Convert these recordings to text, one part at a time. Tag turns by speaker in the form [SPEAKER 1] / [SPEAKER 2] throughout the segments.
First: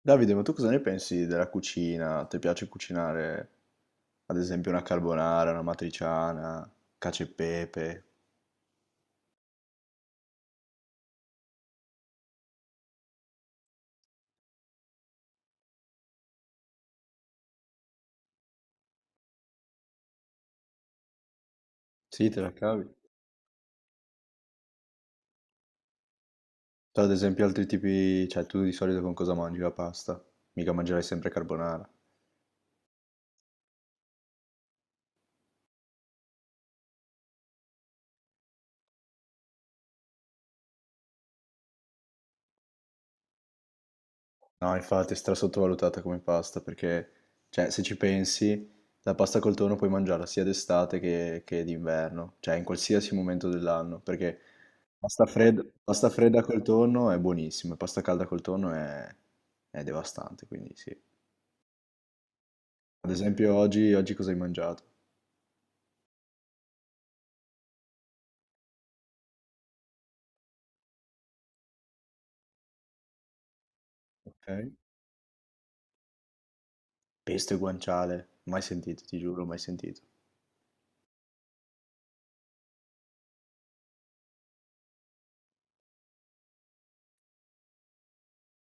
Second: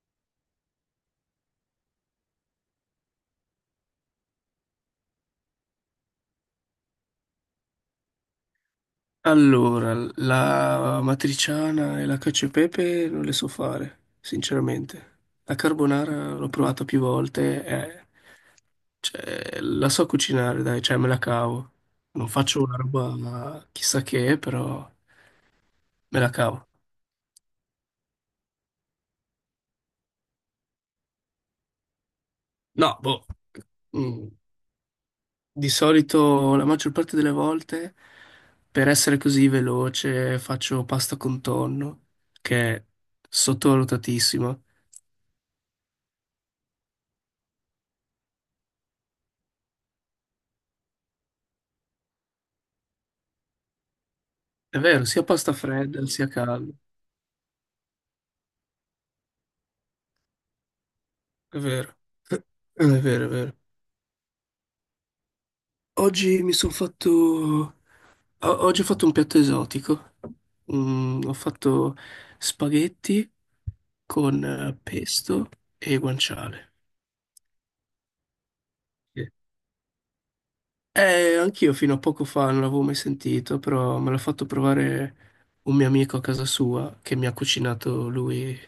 [SPEAKER 1] Davide, ma tu cosa ne pensi della cucina? Ti piace cucinare, ad esempio, una carbonara, una matriciana, cacio e pepe?
[SPEAKER 2] Allora, la matriciana e la cacio e pepe non le so fare, sinceramente. La carbonara l'ho provata più volte, cioè, la so cucinare, dai, cioè me la cavo.
[SPEAKER 1] Sì,
[SPEAKER 2] Non
[SPEAKER 1] te la
[SPEAKER 2] faccio una
[SPEAKER 1] cavi.
[SPEAKER 2] roba chissà che, però me la cavo.
[SPEAKER 1] Tu, ad esempio, altri tipi, cioè tu di solito con cosa mangi la pasta? Mica mangerai sempre carbonara.
[SPEAKER 2] No, boh. Mm, Di solito, la maggior parte delle volte, per essere così veloce, faccio pasta con tonno, che è sottovalutatissima.
[SPEAKER 1] No, infatti è stra sottovalutata come pasta perché, cioè, se ci pensi, la pasta col tonno puoi mangiarla sia d'estate che d'inverno, cioè in qualsiasi momento dell'anno, perché
[SPEAKER 2] È vero, sia pasta fredda
[SPEAKER 1] pasta
[SPEAKER 2] sia
[SPEAKER 1] fredda col
[SPEAKER 2] calda.
[SPEAKER 1] tonno è buonissima, pasta calda col tonno è devastante, quindi sì.
[SPEAKER 2] È vero, è
[SPEAKER 1] Ad
[SPEAKER 2] vero, è
[SPEAKER 1] esempio
[SPEAKER 2] vero.
[SPEAKER 1] oggi cosa hai mangiato?
[SPEAKER 2] Oggi mi sono fatto... o- Oggi ho fatto un piatto esotico. Ho fatto spaghetti con
[SPEAKER 1] Ok?
[SPEAKER 2] pesto e guanciale.
[SPEAKER 1] Pesto e guanciale, mai sentito, ti
[SPEAKER 2] Sì.
[SPEAKER 1] giuro, mai sentito.
[SPEAKER 2] Anch'io fino a poco fa non l'avevo mai sentito, però me l'ha fatto provare un mio amico a casa sua che mi ha cucinato lui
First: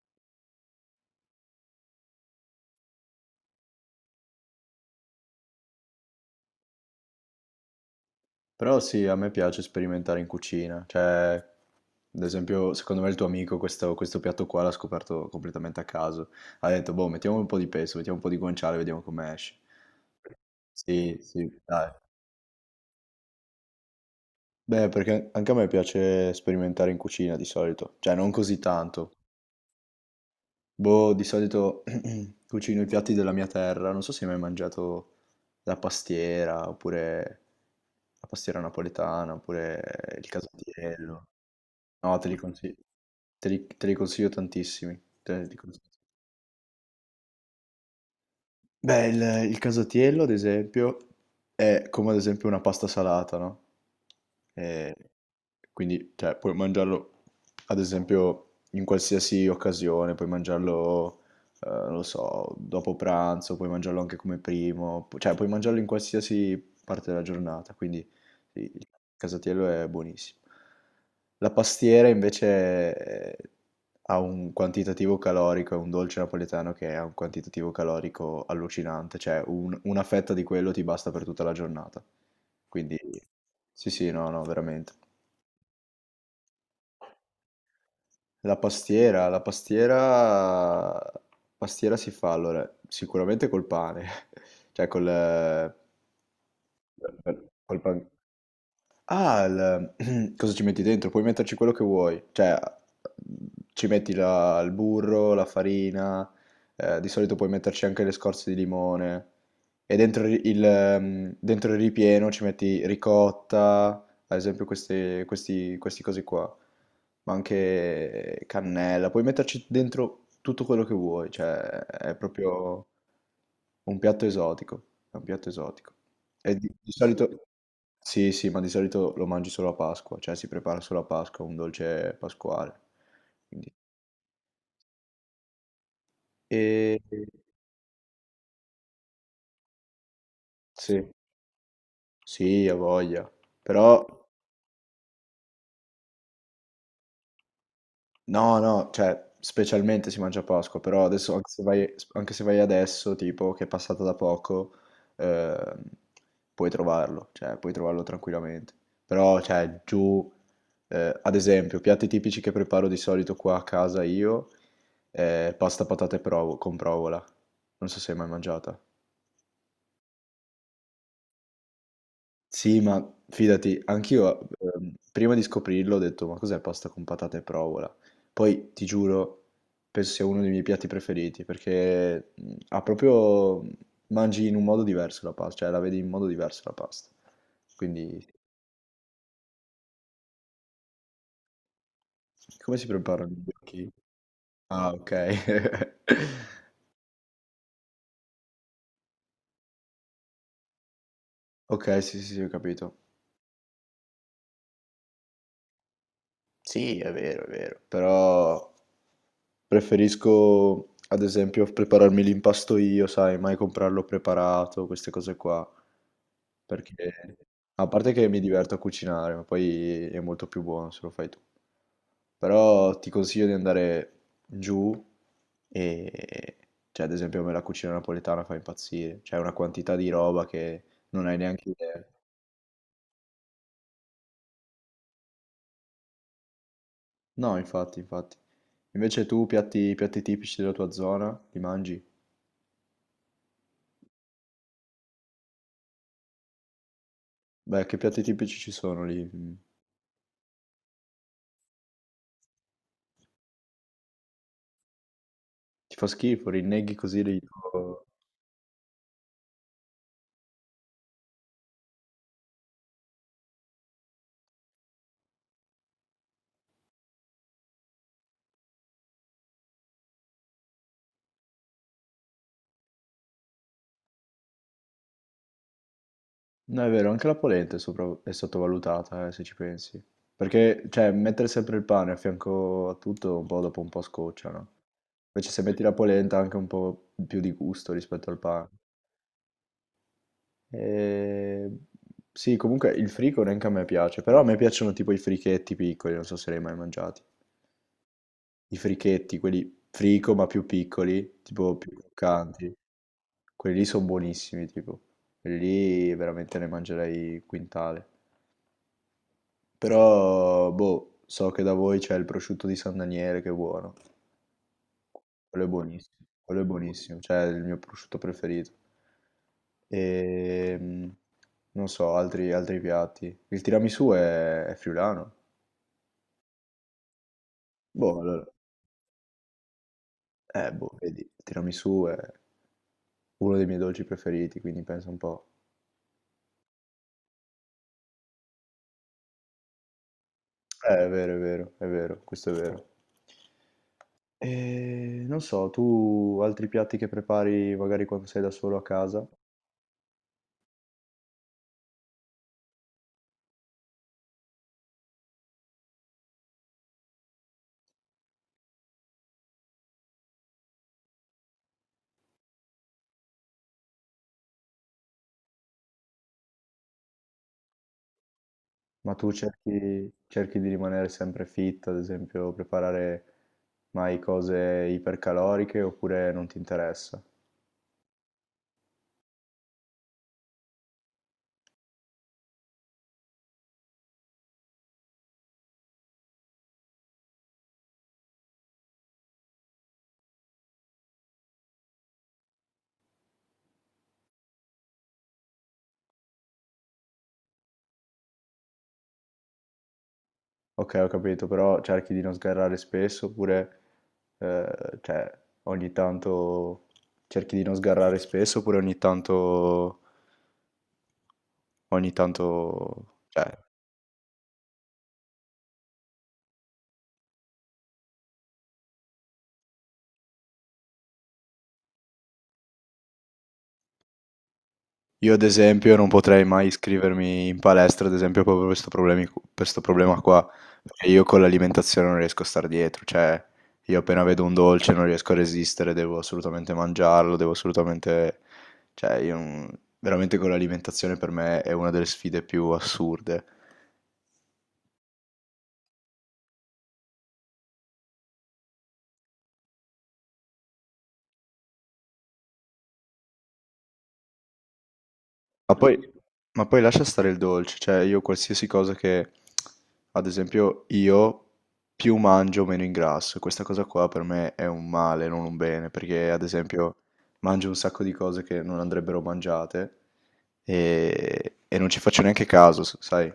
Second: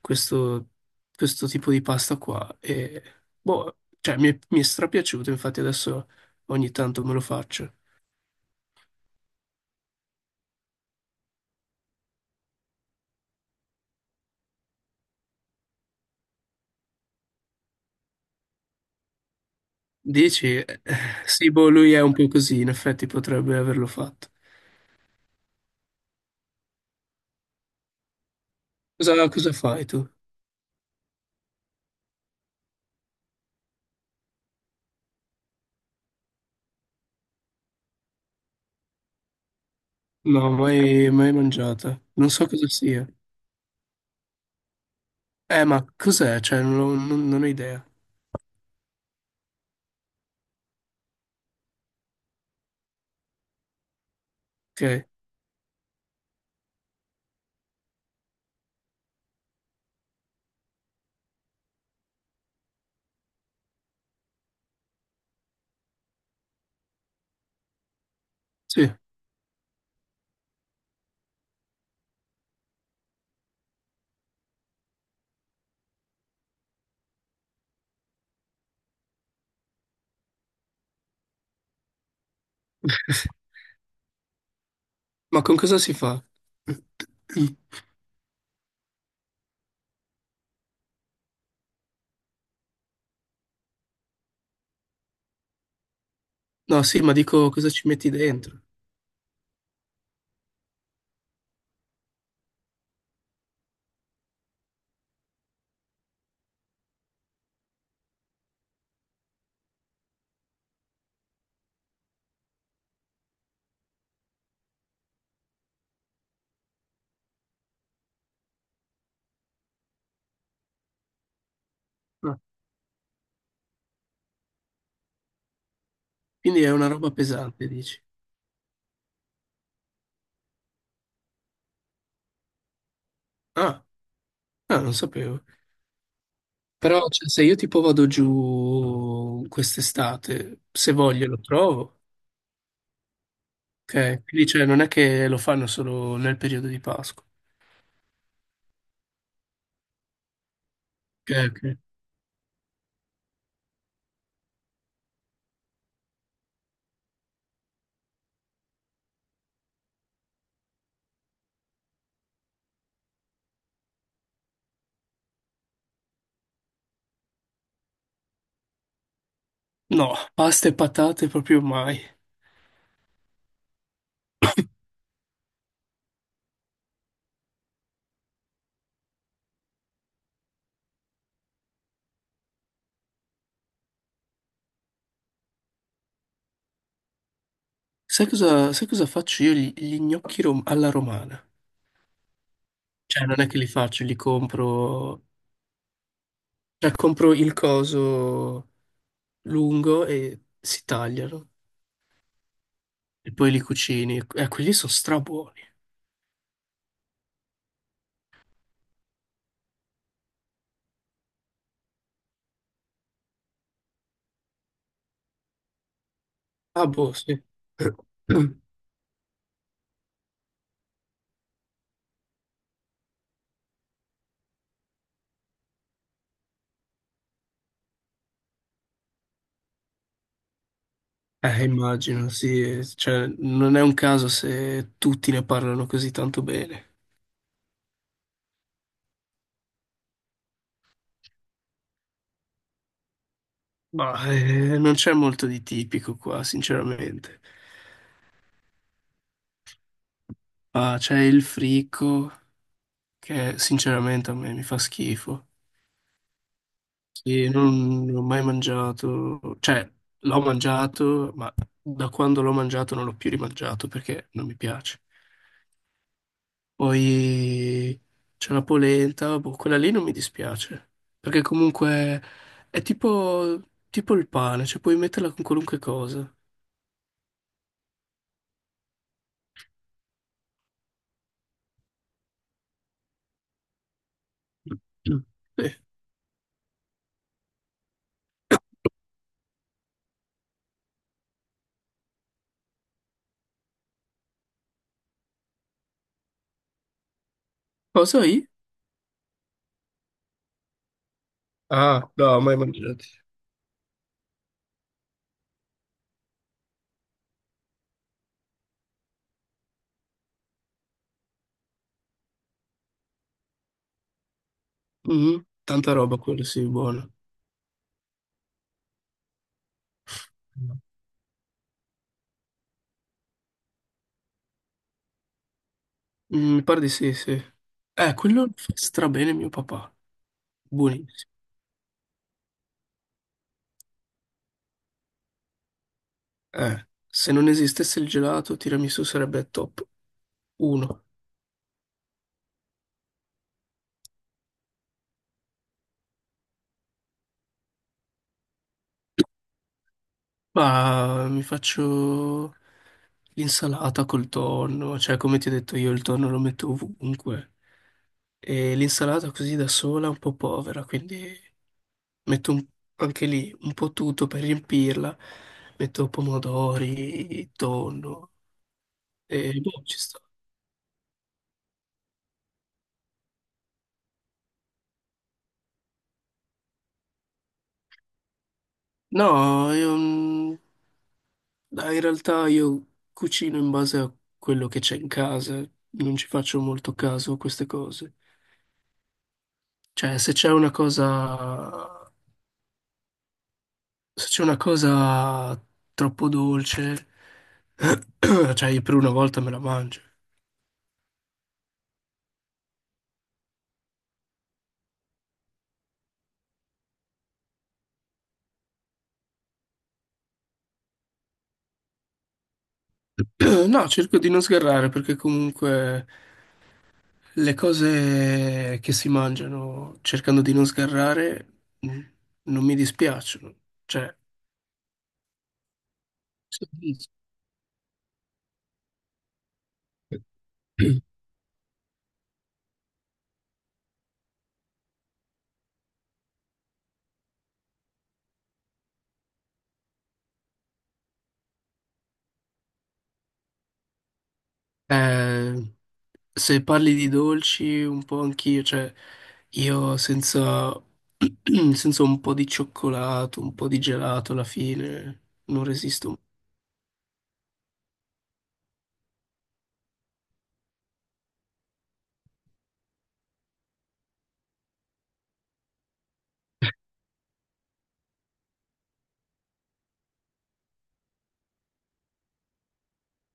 [SPEAKER 2] questo, questo tipo di pasta qua. E, boh, cioè, mi è strapiaciuto, infatti adesso ogni tanto me lo faccio.
[SPEAKER 1] Però sì, a me piace sperimentare in cucina, cioè, ad esempio, secondo me il tuo amico questo piatto qua l'ha scoperto completamente a caso. Ha detto, boh, mettiamo un po' di pesto, mettiamo un po' di guanciale, vediamo come esce.
[SPEAKER 2] Dici?
[SPEAKER 1] Sì, sì,
[SPEAKER 2] Sì, boh,
[SPEAKER 1] dai.
[SPEAKER 2] lui è un po' così, in effetti potrebbe averlo fatto.
[SPEAKER 1] Beh, perché anche a me piace sperimentare in cucina di solito, cioè non così tanto.
[SPEAKER 2] Cosa fai tu?
[SPEAKER 1] Boh, di solito cucino i piatti della mia terra, non so se hai mai mangiato la pastiera, oppure la pastiera napoletana, oppure il
[SPEAKER 2] No, mai,
[SPEAKER 1] casatiello.
[SPEAKER 2] mai mangiata.
[SPEAKER 1] No, te
[SPEAKER 2] Non
[SPEAKER 1] li
[SPEAKER 2] so cosa
[SPEAKER 1] consiglio,
[SPEAKER 2] sia.
[SPEAKER 1] te li consiglio tantissimi. Te li
[SPEAKER 2] Ma
[SPEAKER 1] consiglio.
[SPEAKER 2] cos'è? Cioè, non ho idea.
[SPEAKER 1] Beh, il casatiello, ad esempio, è come ad esempio una pasta salata, no? E
[SPEAKER 2] Ok,
[SPEAKER 1] quindi, cioè, puoi mangiarlo, ad esempio, in qualsiasi occasione, puoi mangiarlo, non lo so, dopo pranzo, puoi mangiarlo anche come primo, cioè, puoi mangiarlo in qualsiasi parte della giornata, quindi... Sì, il
[SPEAKER 2] sì.
[SPEAKER 1] casatiello è buonissimo. La pastiera invece eh, ha un quantitativo calorico, è un dolce napoletano che ha un quantitativo calorico allucinante, cioè una fetta di quello ti basta per tutta la giornata. Quindi sì, sì, no, no, veramente.
[SPEAKER 2] Ma con cosa si fa?
[SPEAKER 1] La pastiera si fa allora sicuramente col pane, cioè col, eh,
[SPEAKER 2] No, sì, ma dico cosa
[SPEAKER 1] col
[SPEAKER 2] ci
[SPEAKER 1] pan-
[SPEAKER 2] metti dentro?
[SPEAKER 1] Ah, cosa ci metti dentro? Puoi metterci quello che vuoi, cioè ci metti il burro, la farina, di solito puoi metterci anche le scorze di limone e dentro dentro il ripieno ci metti ricotta, ad esempio questi cosi qua, ma anche cannella, puoi metterci dentro tutto quello che vuoi, cioè è
[SPEAKER 2] No.
[SPEAKER 1] proprio un piatto esotico, è un piatto esotico. E
[SPEAKER 2] Quindi
[SPEAKER 1] di,
[SPEAKER 2] è una
[SPEAKER 1] di
[SPEAKER 2] roba
[SPEAKER 1] solito
[SPEAKER 2] pesante, dici?
[SPEAKER 1] sì, sì, ma di solito lo mangi solo a Pasqua, cioè si prepara solo a Pasqua, un dolce pasquale. Quindi-
[SPEAKER 2] Ah, ah, non sapevo.
[SPEAKER 1] E
[SPEAKER 2] Però cioè, se io tipo vado giù quest'estate, se
[SPEAKER 1] sì,
[SPEAKER 2] voglio lo trovo.
[SPEAKER 1] sì, ha voglia. Però.
[SPEAKER 2] Ok, quindi cioè non è che lo fanno solo nel periodo di Pasqua.
[SPEAKER 1] No, no, cioè, specialmente si mangia a Pasqua, però
[SPEAKER 2] Ok,
[SPEAKER 1] adesso, anche se
[SPEAKER 2] ok.
[SPEAKER 1] vai, anche se vai adesso, tipo, che è passata da poco, ehm, puoi trovarlo, cioè, puoi trovarlo tranquillamente. Però, cioè, giù, ad esempio, piatti tipici che preparo di solito qua a casa io, pasta patate con provola. Non so se hai mai mangiata.
[SPEAKER 2] No, pasta e patate proprio mai.
[SPEAKER 1] Sì, ma fidati, anch'io prima di scoprirlo ho detto, ma cos'è pasta con patate e provola? Poi, ti giuro, penso sia uno dei miei piatti preferiti, perché ha proprio... mangi in un modo diverso la pasta, cioè la vedi in modo diverso la pasta. Quindi,
[SPEAKER 2] Sai cosa faccio io? Alla romana.
[SPEAKER 1] come si
[SPEAKER 2] Cioè
[SPEAKER 1] preparano
[SPEAKER 2] non
[SPEAKER 1] i
[SPEAKER 2] è che li
[SPEAKER 1] gnocchi?
[SPEAKER 2] faccio, li
[SPEAKER 1] Ah,
[SPEAKER 2] compro...
[SPEAKER 1] ok.
[SPEAKER 2] Cioè compro il coso lungo e si tagliano.
[SPEAKER 1] Ok, sì, sì, sì, ho capito.
[SPEAKER 2] E poi li cucini. Quelli sono strabuoni.
[SPEAKER 1] Sì, è vero, però preferisco, ad esempio, prepararmi l'impasto io, sai, mai comprarlo preparato, queste cose qua,
[SPEAKER 2] Ah,
[SPEAKER 1] perché
[SPEAKER 2] boh, sì.
[SPEAKER 1] a parte che mi diverto a cucinare, ma poi è molto più buono se lo fai tu. Però ti consiglio di andare giù e, cioè, ad esempio, a me la cucina napoletana fa impazzire, c'è una quantità di roba che non hai neanche idea.
[SPEAKER 2] Immagino, sì. Cioè non è un caso se tutti ne parlano così tanto bene.
[SPEAKER 1] No, infatti, infatti. Invece tu piatti tipici della tua zona, li mangi?
[SPEAKER 2] Ma non c'è molto di tipico qua, sinceramente.
[SPEAKER 1] Beh, che piatti tipici ci sono lì? Mm.
[SPEAKER 2] Ah, c'è il fricco, che sinceramente a me mi fa schifo.
[SPEAKER 1] Ti fa schifo, rinneghi così li...
[SPEAKER 2] Sì,
[SPEAKER 1] oh.
[SPEAKER 2] non ho mai mangiato, cioè l'ho mangiato, ma da quando l'ho mangiato non l'ho più rimangiato perché non mi piace. Poi c'è la polenta, boh, quella lì non mi dispiace, perché comunque è tipo, tipo il pane, cioè puoi metterla con qualunque cosa.
[SPEAKER 1] No, è vero, anche la polenta è, è sottovalutata, se ci pensi. Perché, cioè, mettere sempre il pane a fianco a tutto, un po' dopo un po' scoccia, no?
[SPEAKER 2] Mm.
[SPEAKER 1] Invece se
[SPEAKER 2] Sì.
[SPEAKER 1] metti la polenta ha anche un po' più di gusto rispetto al pane. E... Sì, comunque il frico neanche a me piace, però a me piacciono tipo i frichetti piccoli, non so se li hai mai mangiati.
[SPEAKER 2] Cosa?
[SPEAKER 1] I frichetti, quelli frico ma più piccoli, tipo più
[SPEAKER 2] Ah, no, mai
[SPEAKER 1] croccanti.
[SPEAKER 2] mangiati.
[SPEAKER 1] Quelli lì sono buonissimi, tipo. Quelli lì veramente ne mangerei quintale. Però, boh, so che da voi c'è il prosciutto di San Daniele che è buono.
[SPEAKER 2] Mhm.
[SPEAKER 1] Quello è
[SPEAKER 2] Tanta roba
[SPEAKER 1] buonissimo.
[SPEAKER 2] quello,
[SPEAKER 1] Quello
[SPEAKER 2] sì,
[SPEAKER 1] è
[SPEAKER 2] buono.
[SPEAKER 1] buonissimo, cioè è il mio prosciutto preferito. E
[SPEAKER 2] No.
[SPEAKER 1] non so, altri piatti. Il tiramisù è friulano.
[SPEAKER 2] Mm. Mi pare di sì, sì.
[SPEAKER 1] Boh,
[SPEAKER 2] Quello
[SPEAKER 1] allora,
[SPEAKER 2] lo fa strabene mio papà.
[SPEAKER 1] boh, vedi,
[SPEAKER 2] Buonissimo.
[SPEAKER 1] il tiramisù è uno dei miei dolci preferiti, quindi pensa un po'.
[SPEAKER 2] Se non esistesse il gelato, tiramisù sarebbe top 1.
[SPEAKER 1] È vero, è vero, è vero, questo è vero. E non so, tu altri piatti che prepari magari quando sei da solo a casa,
[SPEAKER 2] Ma mi faccio l'insalata col tonno, cioè come ti ho detto io il tonno lo metto ovunque. E l'insalata così da sola è un po' povera, quindi metto un- anche lì un po' tutto per riempirla. Metto pomodori, tonno
[SPEAKER 1] ma tu
[SPEAKER 2] e boh, ci
[SPEAKER 1] cerchi,
[SPEAKER 2] sta.
[SPEAKER 1] cerchi di rimanere sempre fit, ad esempio, preparare mai cose ipercaloriche oppure non ti interessa?
[SPEAKER 2] No, io, mm, dai, in realtà io cucino in base a quello che c'è in casa, non ci faccio molto caso a queste cose. Cioè, se c'è una cosa troppo dolce, cioè, io per una volta me la mangio.
[SPEAKER 1] Ok, ho capito, però cerchi di non sgarrare spesso oppure, cioè, ogni tanto cerchi di non sgarrare spesso oppure ogni tanto, cioè,
[SPEAKER 2] No, cerco di non sgarrare perché comunque le cose che si mangiano, cercando di non sgarrare, non mi dispiacciono. Cioè,
[SPEAKER 1] io ad esempio non potrei mai
[SPEAKER 2] sì.
[SPEAKER 1] iscrivermi in palestra, ad esempio proprio per sto problema qua, perché io con l'alimentazione non riesco a star dietro, cioè io appena vedo un dolce non riesco a resistere, devo assolutamente mangiarlo, devo assolutamente... cioè io non- veramente con l'alimentazione per me è una delle sfide più assurde.
[SPEAKER 2] eh, Se parli di dolci, un po' anch'io, cioè, io senza, senza un po' di cioccolato, un po' di gelato alla fine, non
[SPEAKER 1] Ma poi,
[SPEAKER 2] resisto.
[SPEAKER 1] ma poi lascia stare il dolce, cioè io qualsiasi cosa che, ad esempio, io più mangio meno ingrasso, questa cosa qua per me è un male, non un bene, perché ad esempio mangio un sacco di cose che non andrebbero mangiate e non ci faccio neanche caso, sai?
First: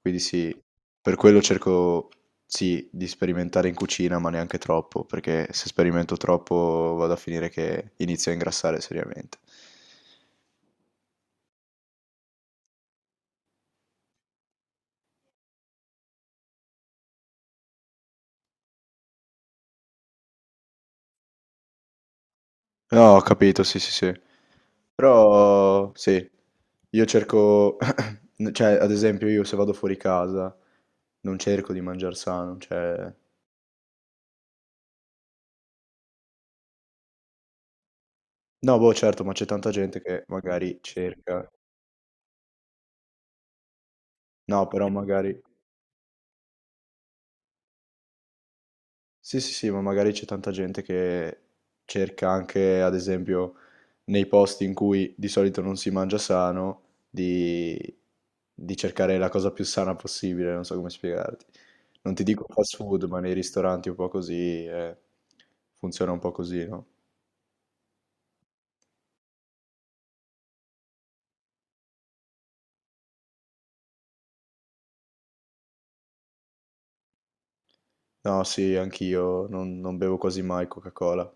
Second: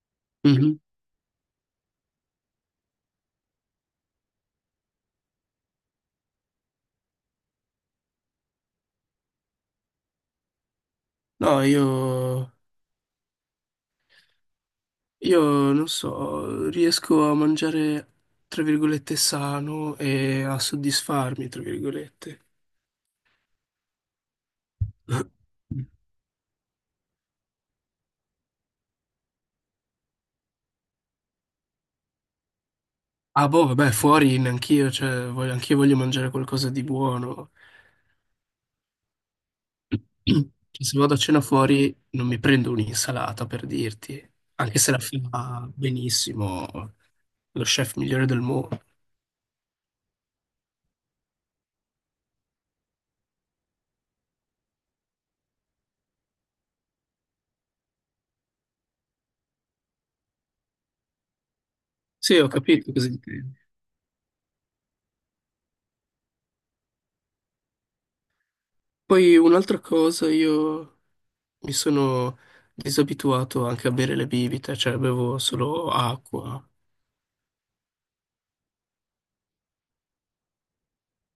[SPEAKER 1] Quindi sì,
[SPEAKER 2] Mhm.
[SPEAKER 1] per quello cerco, sì, di sperimentare in cucina, ma neanche troppo, perché se sperimento troppo vado a finire che inizio a ingrassare seriamente.
[SPEAKER 2] No, io Io non so, riesco a mangiare, tra virgolette, sano e a soddisfarmi, tra virgolette.
[SPEAKER 1] No, ho capito, sì, sì, sì. Però, sì, io cerco, cioè, ad esempio, io se vado fuori casa non cerco di mangiare sano, cioè...
[SPEAKER 2] Ah, boh, vabbè, fuori neanch'io, cioè, anch'io voglio mangiare qualcosa di buono.
[SPEAKER 1] No, boh, certo, ma c'è tanta gente che
[SPEAKER 2] Cioè,
[SPEAKER 1] magari
[SPEAKER 2] se vado a cena
[SPEAKER 1] cerca.
[SPEAKER 2] fuori, non mi prendo un'insalata, per dirti,
[SPEAKER 1] No,
[SPEAKER 2] anche
[SPEAKER 1] però
[SPEAKER 2] se la
[SPEAKER 1] magari...
[SPEAKER 2] fa benissimo lo chef migliore del mondo.
[SPEAKER 1] Sì, sì, sì, ma magari c'è tanta gente che cerca anche, ad esempio, nei posti in cui di solito non si mangia sano, di, di cercare la cosa più sana possibile, non so come spiegarti. Non ti
[SPEAKER 2] Sì,
[SPEAKER 1] dico
[SPEAKER 2] ho
[SPEAKER 1] fast
[SPEAKER 2] capito
[SPEAKER 1] food,
[SPEAKER 2] cosa
[SPEAKER 1] ma nei
[SPEAKER 2] intendi.
[SPEAKER 1] ristoranti un po' così, funziona un po' così, no?
[SPEAKER 2] Poi un'altra cosa, io Mi sono disabituato anche a bere le bibite, cioè bevo solo acqua,
[SPEAKER 1] No, sì, anch'io non bevo quasi mai Coca-Cola.